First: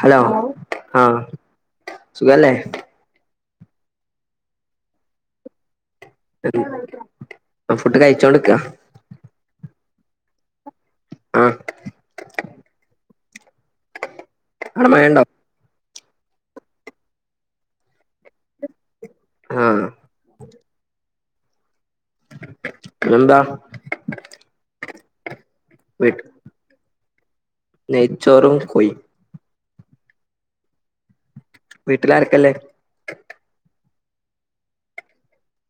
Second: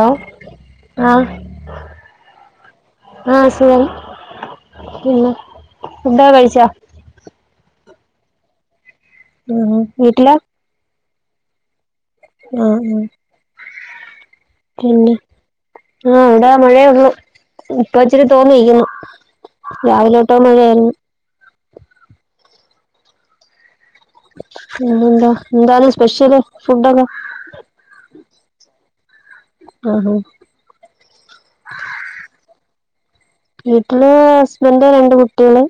Hello ആ ആഹ് സുഖല്ലേ? ആ സുഖം പിന്നെ ഫുഡൊക്കെ കഴിച്ചാ? ഫുഡ് കഴിച്ചോണ്ട്ക്കാ ആ വീട്ടിലാ ആ ആ ആ അവടെ മഴണ്ടോ? ആ ഇവടെ മഴയൊള്ളു ഇപ്പം ഇച്ചിരി തോന്ന് നിക്കുന്നു. ആഹ് രാവിലെ [unintelligible] എന്താ? പിന്നെന്താ എന്താണ് വീട്ട് സ്പെഷ്യല് ഫുഡൊക്കെ? നെയ്ച്ചോറും കോയിം. ആഹാ വീട്ടിലാരൊക്കെല്ലേ വീട്ടില് ഹസ്ബൻഡ് രണ്ട് കുട്ട്യേള്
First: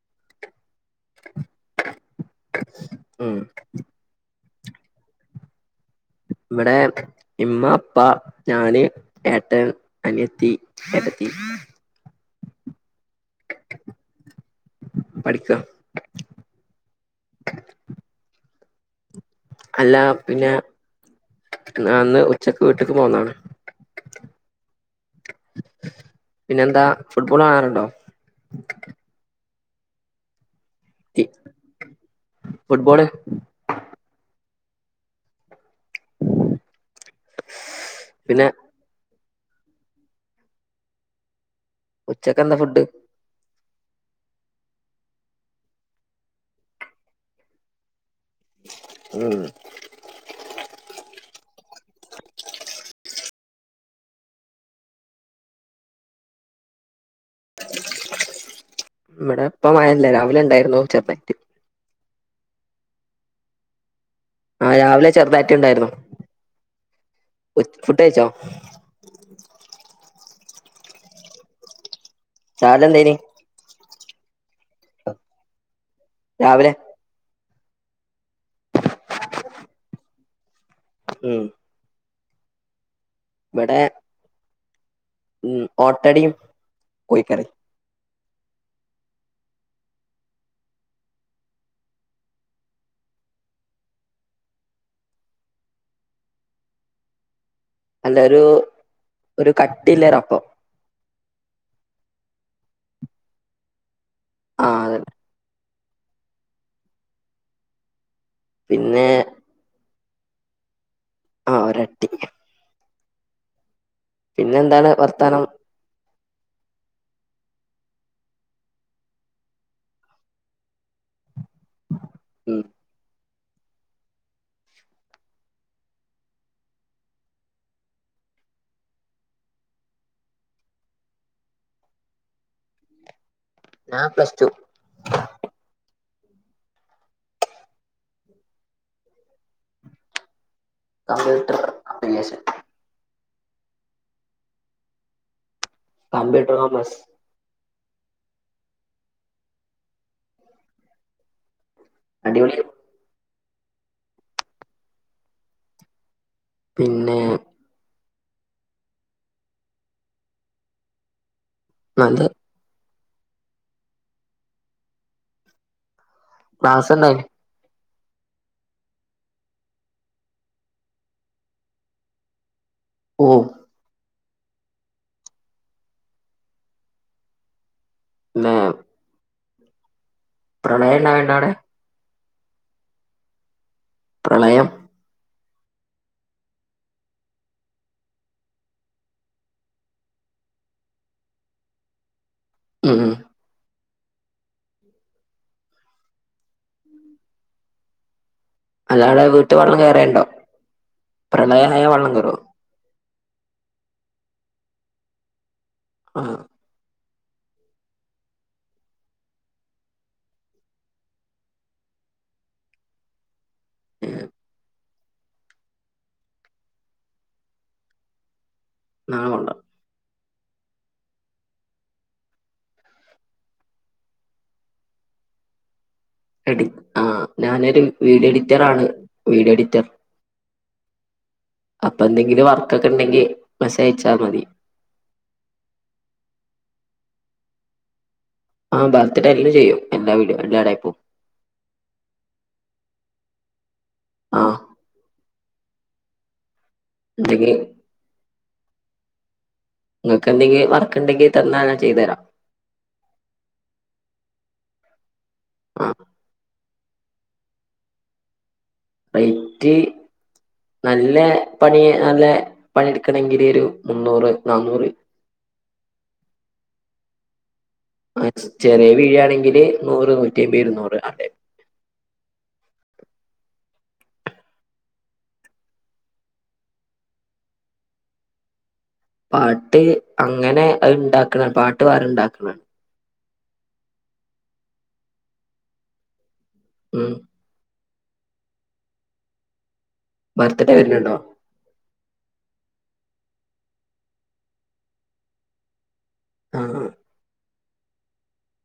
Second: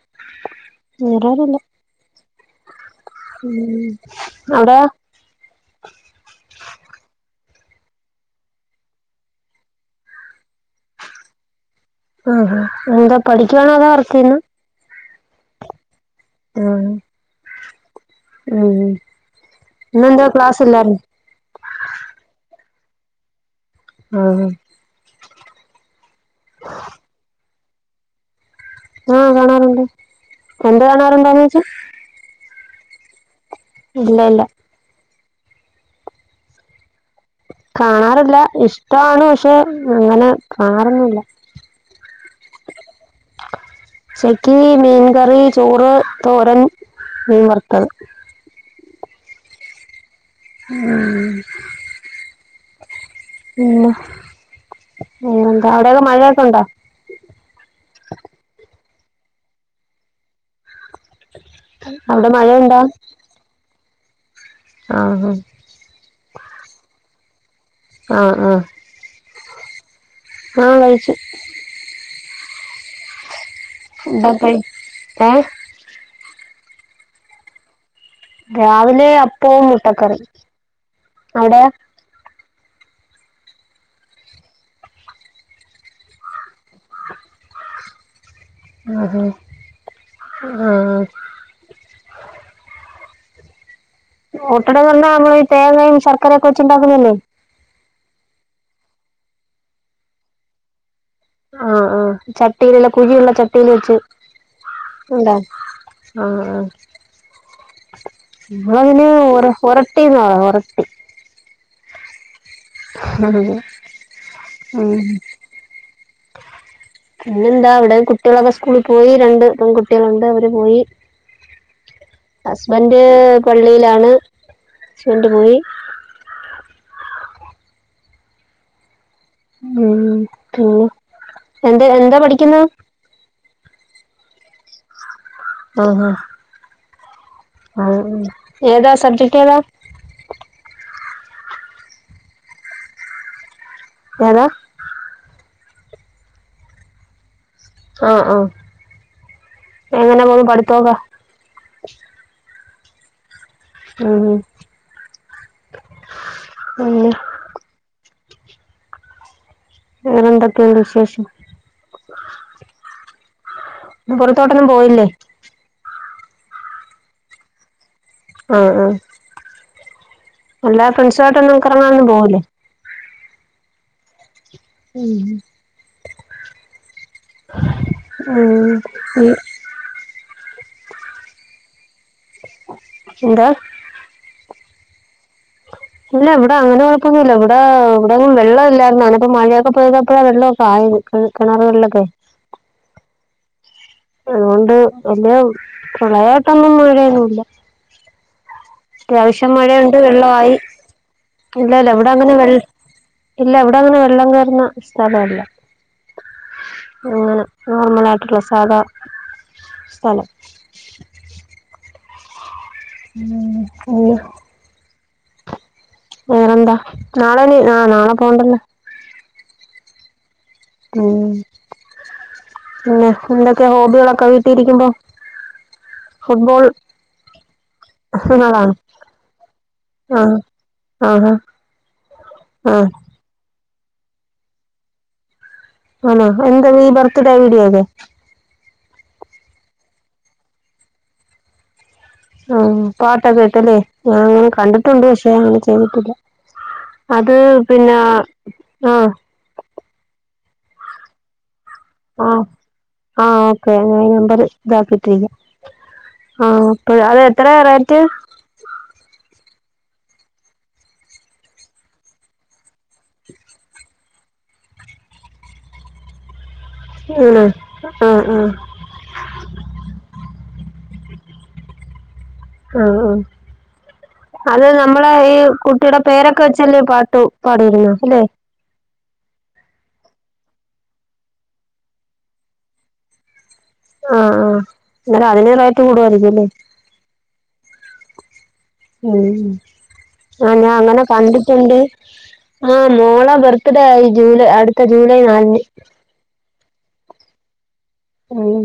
ഉം. ആരുല്ല ഉം അവടോ? ഇവടെ ഇമ്മ, ഇപ്പ, ഞാന്, ഏട്ടൻ, അനിയത്തി, ഏട്ടത്തി. ആഹാ എന്താ പഠിക്ക്യാണോ അതോ വർക്കെയ്യാണോ? പഠിക്കുവാ. ആ ഉം അല്ല ഇന്നെന്താ പിന്നെ ക്ലാസ് ഇല്ലായിരുന്നോ ഇന്ന് വന്ന് ഉച്ച വീട്ട്ക്ക് പോന്നാണ്. ആ ആ ആ കാണാറുണ്ട്. എന്ത് കാണാറുണ്ടോന്നോയ്ച്ചേ ഫുട്ബോള്. ഇല്ല ല്ല കാണാറില്ല പിന്നെ ഇഷ്ടാണ് പ പക്ഷെ അങ്ങനെ കാറൊന്നുല്ല. ഉച്ചക്കെന്താ ഫുഡ്? ചെക്കി മീൻകറി ചോറ് തോരൻ മീൻ വറുത്തത് ഉം ഉം പിന്നെ പിന്നെന്താ അവിടൊകെ മഴയൊക്കെ ഉണ്ടോ ഇവിടെപ്പം മഴയില്ല രാവിലെ ണ്ടായിരുന്നു ചെറുതായിട്ട് അവിടെ മഴണ്ടാ ആ രാവിലെ ചെറുതായിട്ട്ണ്ടായിരുന്നു ഉച് ആ ഫുഡയിച്ചോ ആ ആ ആ കഴിച്ചു ചാലെന്തെനി [unintelligible] രാവിലെ രാവിലെ അപ്പവും മുട്ടക്കറി അവിടെയോ വിടെ ഉം ഓട്ടടിയും കോയിക്കറി ആ ആ അ അ ആ ഒട്ടട [unintelligible] തേങ്ങയും ശർക്കരയൊക്കെ വച്ചുണ്ടാക്കുന്നല്ലേ അല്ല ഒരു ഒരു കട്ടില്ലരപ്പം ആ ആ ചട്ടിയിലല്ലേ കുഴിയുള്ള ചട്ടിൽ വെച്ച് ആഹ് അതന്നെ ഉണ്ടാ ആ ആ പിന്നെ ഇവളയ്ന് ഓര ഓരെ [unintelligible] ആ ഒരട്ടി [unintelligible] പിന്നെ എന്താണ് വർത്താനം പിന്നെന്താ ഇവിടെ കുട്ടികളൊക്കെ സ്കൂളി പോയി രണ്ട് പെൺകുട്ടികളുണ്ട് അവര് പോയി ഉം ഹസ്ബന്റ് പള്ളിയിലാണ് ചീണ്ടുപോയി ഉം പിന്നെ എന്ത എന്താ പഠിക്കുന്നേ ഞാൻ പ്ലസ് ടു ആ ഹ് ആ ഏതാ സബ്ജക്ട് ഏതാ കംമ്പ്യൂട്ടർ അപ്ലിക്കേഷൻ ഏതാ കമ്പ്യൂട്ടർ ഒമേസ് ആ ആ എങ്ങനെ പോകുന്നു പഠിത്തോക്കെ അടിപൊളില് ആഹ് പിന്നെ വേറെന്തൊക്കെയണ്ട് വിശേഷം [unintelligible] പൊറത്തോട്ടൊന്നും പോയില്ലേ ക്ലാസ് ഉണ്ടായിരുന്നു ആ ആ എല്ലാ ഫ്രണ്ട്സു ആമായിട്ടൊ ഒന്നുംക്ക്റങ്ങ ഒന്നും പോകലേ ഓ ഉം ആ പ്രളയ എന്നാ വേണ്ട അവിടെ എന്താ അയം ഇല്ല ഇവിടെ അങ്ങനെ കുഴപ്പൊന്നല്ല ഇവിടെ ഇവിടെും വെള്ളം ഇല്ലായിരുന്നാണ്പ്പ മഴയൊക്കെ പെയ്താപ്പോ വെള്ളമൊക്കെ ആയി കിണാറുകളിലൊക്കെ ഉം അതുകൊണ്ട് വലിയ പ്രളയത്തന്നൊന്നും വരൊന്നല്ല അല്ലാടെ അത്യാവിശ്യം വീട്ടിൽ വെള്ളം മഴയുണ്ട് കയറേണ്ടോ വെള്ളമായി പ്രളയമായ ഇല്ലല്ല ഇവിടെ വെള്ളം കയറോ അങ്ങനെ വെള്ള ഇല്ല ഇവിടെ അങ്ങനെ വെള്ളം കയറുന്ന സ്ഥലംല്ല ആഹ അങ്ങനെ നോർമല ആയിട്ടുള്ള സ്ഥലം ഉം [inaudible] വേറന്താ നളെ ആ നളെ പോണ്ടരല്ല നാളെ പോവണ്ട ഉം പിന്നെ എന്തൊക്കെ ഹോബികളൊക്കെ വീട്ടിരിക്കുമ്പോ എ ആ ഞാനൊരു വീഡിയോ അതാണ് എഡിറ്ററാണ് വീഡിയോ എഡിറ്റർ ആഹഹ അപ്പൊ എന്തെങ്കിലും വർക്കൊക്കെ ഉണ്ടെങ്കിൽ മെസ്സേജ് അയച്ചാൽ മതി ആണോ എന്താത് ഈ ബർത്ത് ഡേ വീഡിയോക ആഹ ബ്രിത്‌ഡേകൾ ചെയ്യും എല്ലാ ടൈപ്പ്യും ആഹ പാട്ട് ഒക്കെ ഇട്ടു ആ അങ്ങനെ കണ്ടിട്ടുണ്ട് പക്ഷേ പക്ഷെ അങ്ങനെ ചെയ്തിട്ടില്ല അത് എന്തെങ്കി പിന്നെ ആഹ വർക്കുണ്ടെങ്കിൽ തന്നാൽ - ആ ആ ഓക്കെ നമ്പർ നോക്കി ചെയ്യാം ആഹ ആ അത് എത്ര റേറ്റ് വൈകിട്ട് നല്ല പണി നല്ല പണി എടുക്കണെങ്കിൽ ഒരു മുന്നൂറ്‌ നാനൂറ്‌ ആണോ ആ ചെറിയ വീഡിയോ ആണെങ്കില് നൂറ് നൂറ്റി അമ്പത് ഇരുന്നൂറ് ആ ടൈപ്പ് ആ ആ അത് നമ്മടെ ഈ കുട്ടിയുടെ പേരൊക്കെ വെച്ചല്ലേ പാട്ടു പാടിയിടുന്നത് അല്ലേ പാട്ട് അങ്ങനെ അത് ഇണ്ടാക്കണം പാട്ട് വേറെ ഉണ്ടാക്കണം ആ ആ എന്നാല് അതിന് റേറ്റ് കൂടുവാരിക്കും അല്ലേ ഉം ഉം ആ ഞാൻ ബർത്ത്ഡേ അങ്ങനെ വരുന്നുണ്ടോ കണ്ടിട്ടുണ്ട് ആ മോൾടെ ബർത്ത്ഡേ ആയി ജൂലൈ അടുത്ത ജൂലൈ നാലിന് ആ ആ ഉം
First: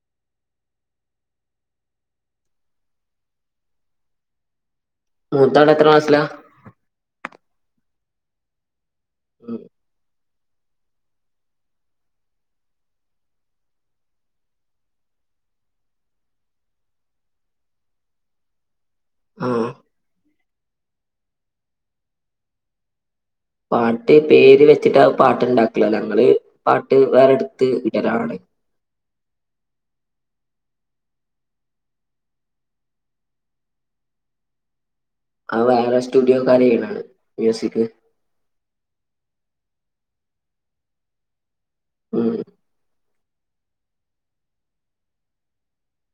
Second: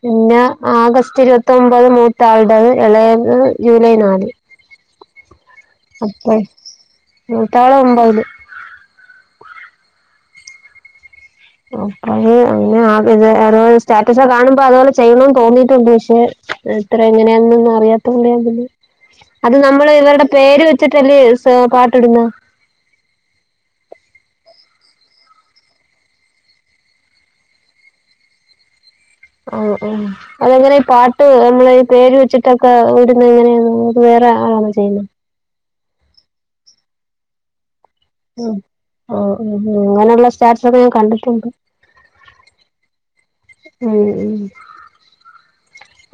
പിന്നെ ആഗസ്റ്റ് ഇരുപത്തൊമ്പത് മൂത്താളുടേത് ഇളയത് ജൂലൈ നാല് മൂത്താള് എത്ര ക്ലാസ്സിലാ അപ്പഴ് മൂത്താള് ഒമ്പതില് ഉം അപ്പ എങ്ങ [unintelligible] സ്റ്റാറ്റസ് കാണുമ്പോ അതുപോലെ ചെയ്യണന്ന് തോന്നീട്ടുണ്ട് പക്ഷെ ഇത്ര എങ്ങനെയാന്നൊന്നും അറിയാത്ത കൊണ്ട് ഞാൻ പിന്നെ അത് ആ നമ്മള് ഇവരുടെ പേര് വെച്ചിട്ടല്ലേ പാട്ടിടുന്നേ പാട്ട് പേര് വെച്ചിട്ടാ പാട്ടുണ്ടാക്കല് ഞങ്ങള് പാട്ട് വേറെടുത്ത് വിടലാണ് ആ ആ അതെങ്ങനാ ഈ പാട്ട് നമ്മള് ഈ പേര് വെച്ചിട്ടൊക്കെ വിടുന്ന എങ്ങനെയാ വേറെ ആളാണോ ചെയ്യുന്നത് ആ വേറെ സ്റ്റുഡിയോക്കാര് ചെയ്യുന്നതാണ് മ്യൂസിക് ഉം ആ അങ്ങനെയുള്ള സ്റ്റാറ്റസൊക്കെ ഞാൻ കണ്ടിട്ടുണ്ട് ഉം ഉം ഉം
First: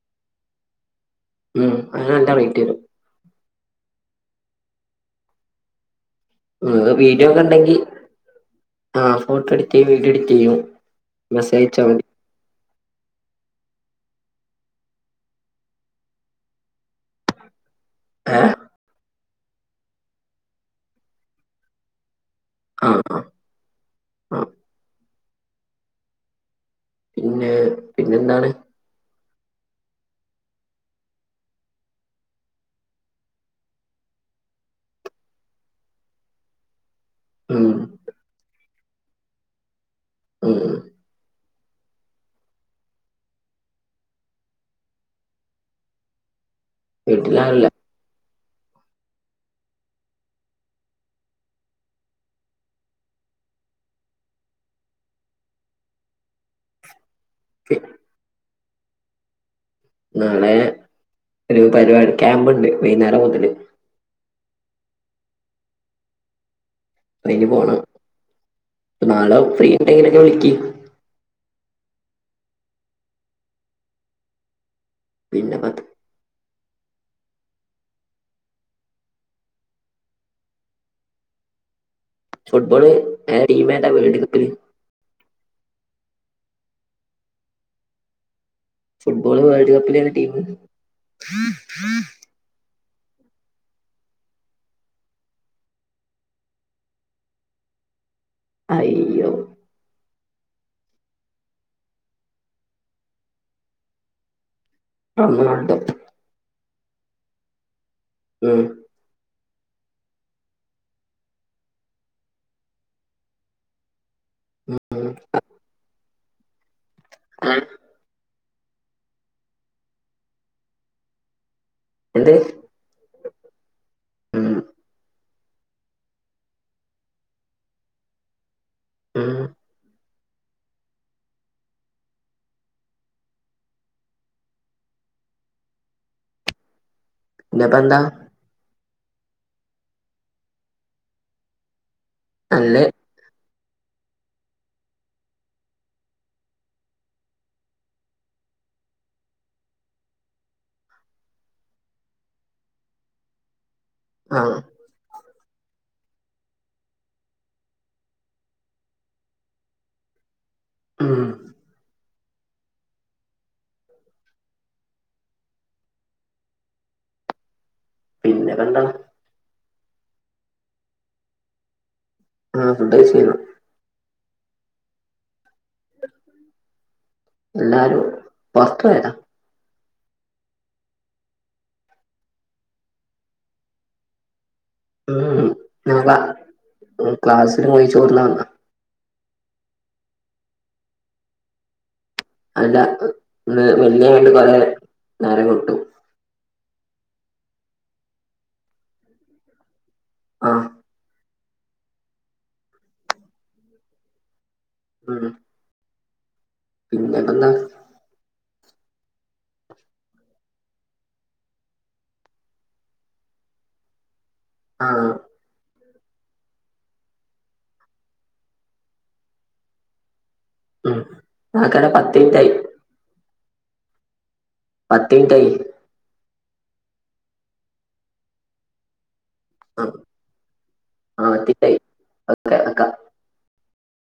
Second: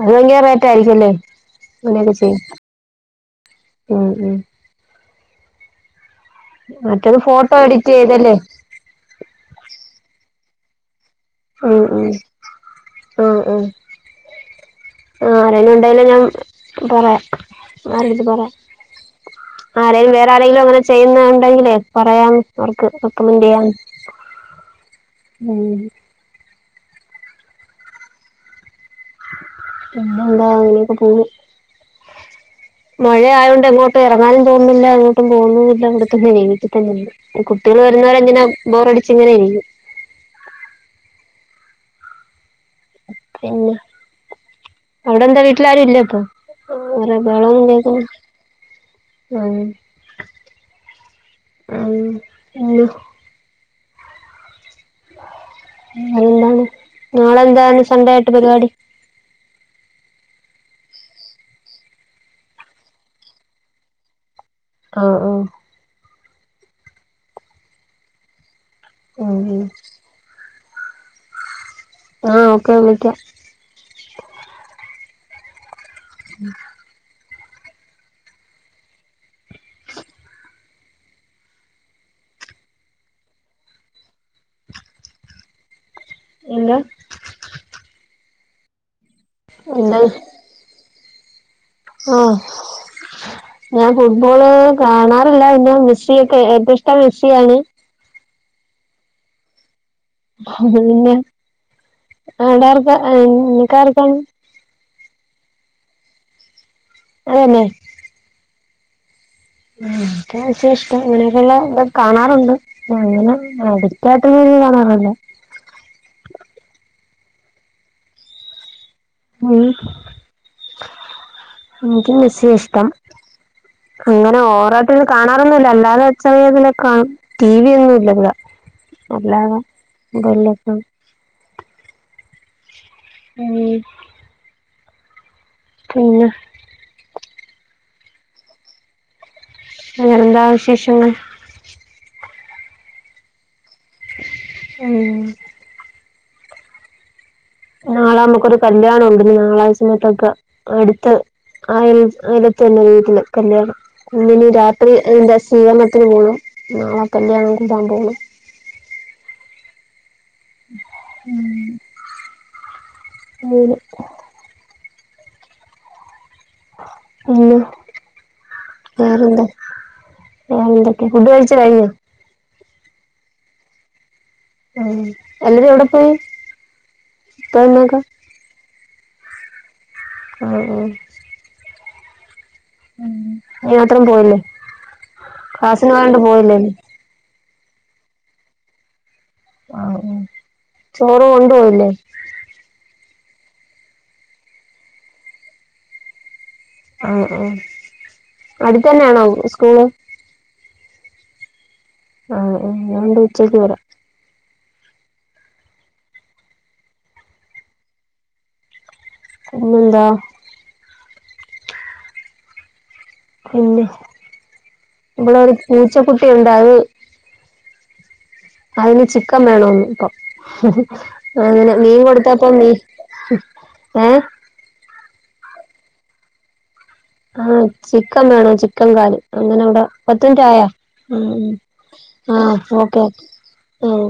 അത് ഭയങ്കര റേറ്റായിരിക്കും അല്ലേ ഉം അതിന് നല്ല റേറ്റ് വരും ഉം ഉം മറ്റേത് വീഡിയോ ഒക്കെ ഫോട്ടോ ഉണ്ടെങ്കി എഡിറ്റ് ചെയ്തല്ലേ ആ ഫോട്ടോ എഡിറ്റ്‌ ചെയ്ത് എഡിറ്റ്‌ ചെയ്യും മെസ്സേജ് അയച്ചാ ഉം മതി ഉം ആ ആ ആ ആരേലും ഉണ്ടായാൽ ഞാൻ പറയാം ആരെടുത്തു ഏ പറയാം ആരെങ്കിലും വേറെ ആരെങ്കിലും അങ്ങനെ ചെയ്യുന്ന ഉണ്ടെങ്കിലേ പറയാന്ന് അവർക്ക് ആ ആ റെക്കമന്റ് ചെയ്യാം ആ ഉം പിന്നെ പിന്നെ എന്താണ് പിന്നെന്താ അങ്ങനെയൊക്കെ പോകുന്നു മഴ ആയ കൊണ്ട് എങ്ങോട്ടും ഇറങ്ങാനും തോന്നുന്നില്ല എങ്ങോട്ടും പോകുന്നുവില്ല ഇവിടെത്തന്നെ ഇരിക്കുന്നു വീട്ടിൽ തന്നെ ഉണ്ട് ഉം കുട്ടികൾ വരുന്നവരെ ഇങ്ങനെ ബോറടിച്ച് ഇങ്ങനെ ഇരിക്കും ഉം പിന്നെ അവിടെ എന്താ വീട്ടിലാരും ഇല്ലേ ഇപ്പൊ ആരുടെയും ബഹളം വീട്ടിലാരുല്ല ഒന്നും കേൾക്കുന്നില്ല ഉം ഉം പിന്നെ എന്താണ് നാളെന്താണ് സൺഡേ ആയിട്ട് പരിപാടി നാളെ ഒരു പരിപാടി ക്യാമ്പുണ്ട് വൈകുന്നേരം മുതല് ആഹ് ഹ് ബാങ്കി പോണം നാളെ ഉം ഫ്രീ ഉണ്ടെങ്കിലൊക്കെ വിളിക്ക് ആ ഓക്കെ വിളിക്കാം പിന്നെ പത്ത് ഫുട്ബോള് ങ്ങ ടീമേതാ വേൾഡ് കപ്പില് എന്താ ഫുട്ബോള് വേൾഡ് കപ്പിലേതാ ടീമ് ഓ ഞാൻ ഫുട്ബോള് കാണാറില്ല പിന്നെ മെസ്സിയൊക്കെ ഏറ്റവും ഇഷ്ടം മെസ്സിയാണ് അയ്യോ പിന്നെ അവിട ആർക്കാ നിങ്കാർക്കാണ് മ്മടത്ത് അതെന്നെ ഉം ആവശ്യ ഇഷ്ടം ഇങ്ങനെക്കുള്ള കാണാറുണ്ട് അങ്ങനെ ആടി രാത്രി പോലും ഉം. കാണാറില്ല ആ ഉം ഇൻക്ക് എന്ത് മെസ്സിയെ ഇഷ്ടം അങ്ങനെ ഉം, ഓവറായിട്ടൊരു കാണാ ങ്ങനൊന്നുല്ല അല്ലാതെ അച്ചാ ഏതെലൊക്ക കാണും ടി വി ഒന്നും ഇല്ല ഇവടെ ഉം. അല്ലാതെ വല്ലപ്പഴും ഏ പിന്നെ പ്പിന്നെപ്പ എന്താ അങ്ങനെ എന്താ വിശേഷങ്ങൾ നല്ലെഅ് ഉം നാളെ അമക്കൊരു കല്ല്യാണം ഉണ്ട് നാളെ ഈ സമയത്തൊക്കെ അടുത്ത് അൽ അയലത്തെന്നെ വീട്ടില് കല്യാണം ആ ഇന്നിനി രാത്രി എന്റച് ഊണത്തിന് പോണം നാളെ കല്യാണം കൂടാൻ പോണം ഉം അങ്ങനെ പിന്നെ പിന്നപ്പന്താണ് എന്തൊക്കെയ ഫുഡ് കഴിച്ച് കഴിഞ്ഞൊ ആ ഫുഡ് കഴിച്ചഴിഞ്ഞു ഉം എല്ലരും എവിടെ പോയി ഇത്താത്തമ്മയൊക്കെ എല്ലാരും വർക്ക്‌കഴിഞ്ഞോ മ് മ് ഉം നീ മാത്രം പോയില്ലേ ഉം ക്ലാസ്സിന് നല്ല പോയോണ്ട് പോയില്ലേ നീ ഉം ക്ലാസ് പോയി ചോറ് ണ്ണാ വന്ന ആ ഹ് ചോറ് കൊണ്ട് പോയില്ലേ അല്ല ഇന്ന് വലിയ വണ്ടി കൊറെ നിറ കൊട്ടു ആ ആ അടുത്തന്നെയാണോ സ്കൂള് ആ ആ മ് തുകൊണ്ട് ഉച്ചയ്ക്ക് വരാ ഉം പിന്നെ എന്താ പിന്നെന്താ പിന്നെ ആ ഇവടെ ഒരു ക്യു ച്ചകുട്ടി ഉണ്ട് അത് അതിന് ചിക്കൻ വേണന്ന് ഇപ്പൊ ഹ ഉം. ഹ അങ്ങനെ ആക്കടെ മീൻ പത്ത് മിനിറ്റ് കൊടുത്തപ്പ ആയി നീ ഏ പട്ടി ടൈപ്പ് ആ ചിക്കൻ വേണം ചിക്കൻകാല് അങ്ങനെ ആ അവിടെ പത്ത് മിനിറ്റ് ആയോ ആ, പത്ത് ഉം മിനിറ്റ് ആയി ആ ഓക്കെ ഓക്കേ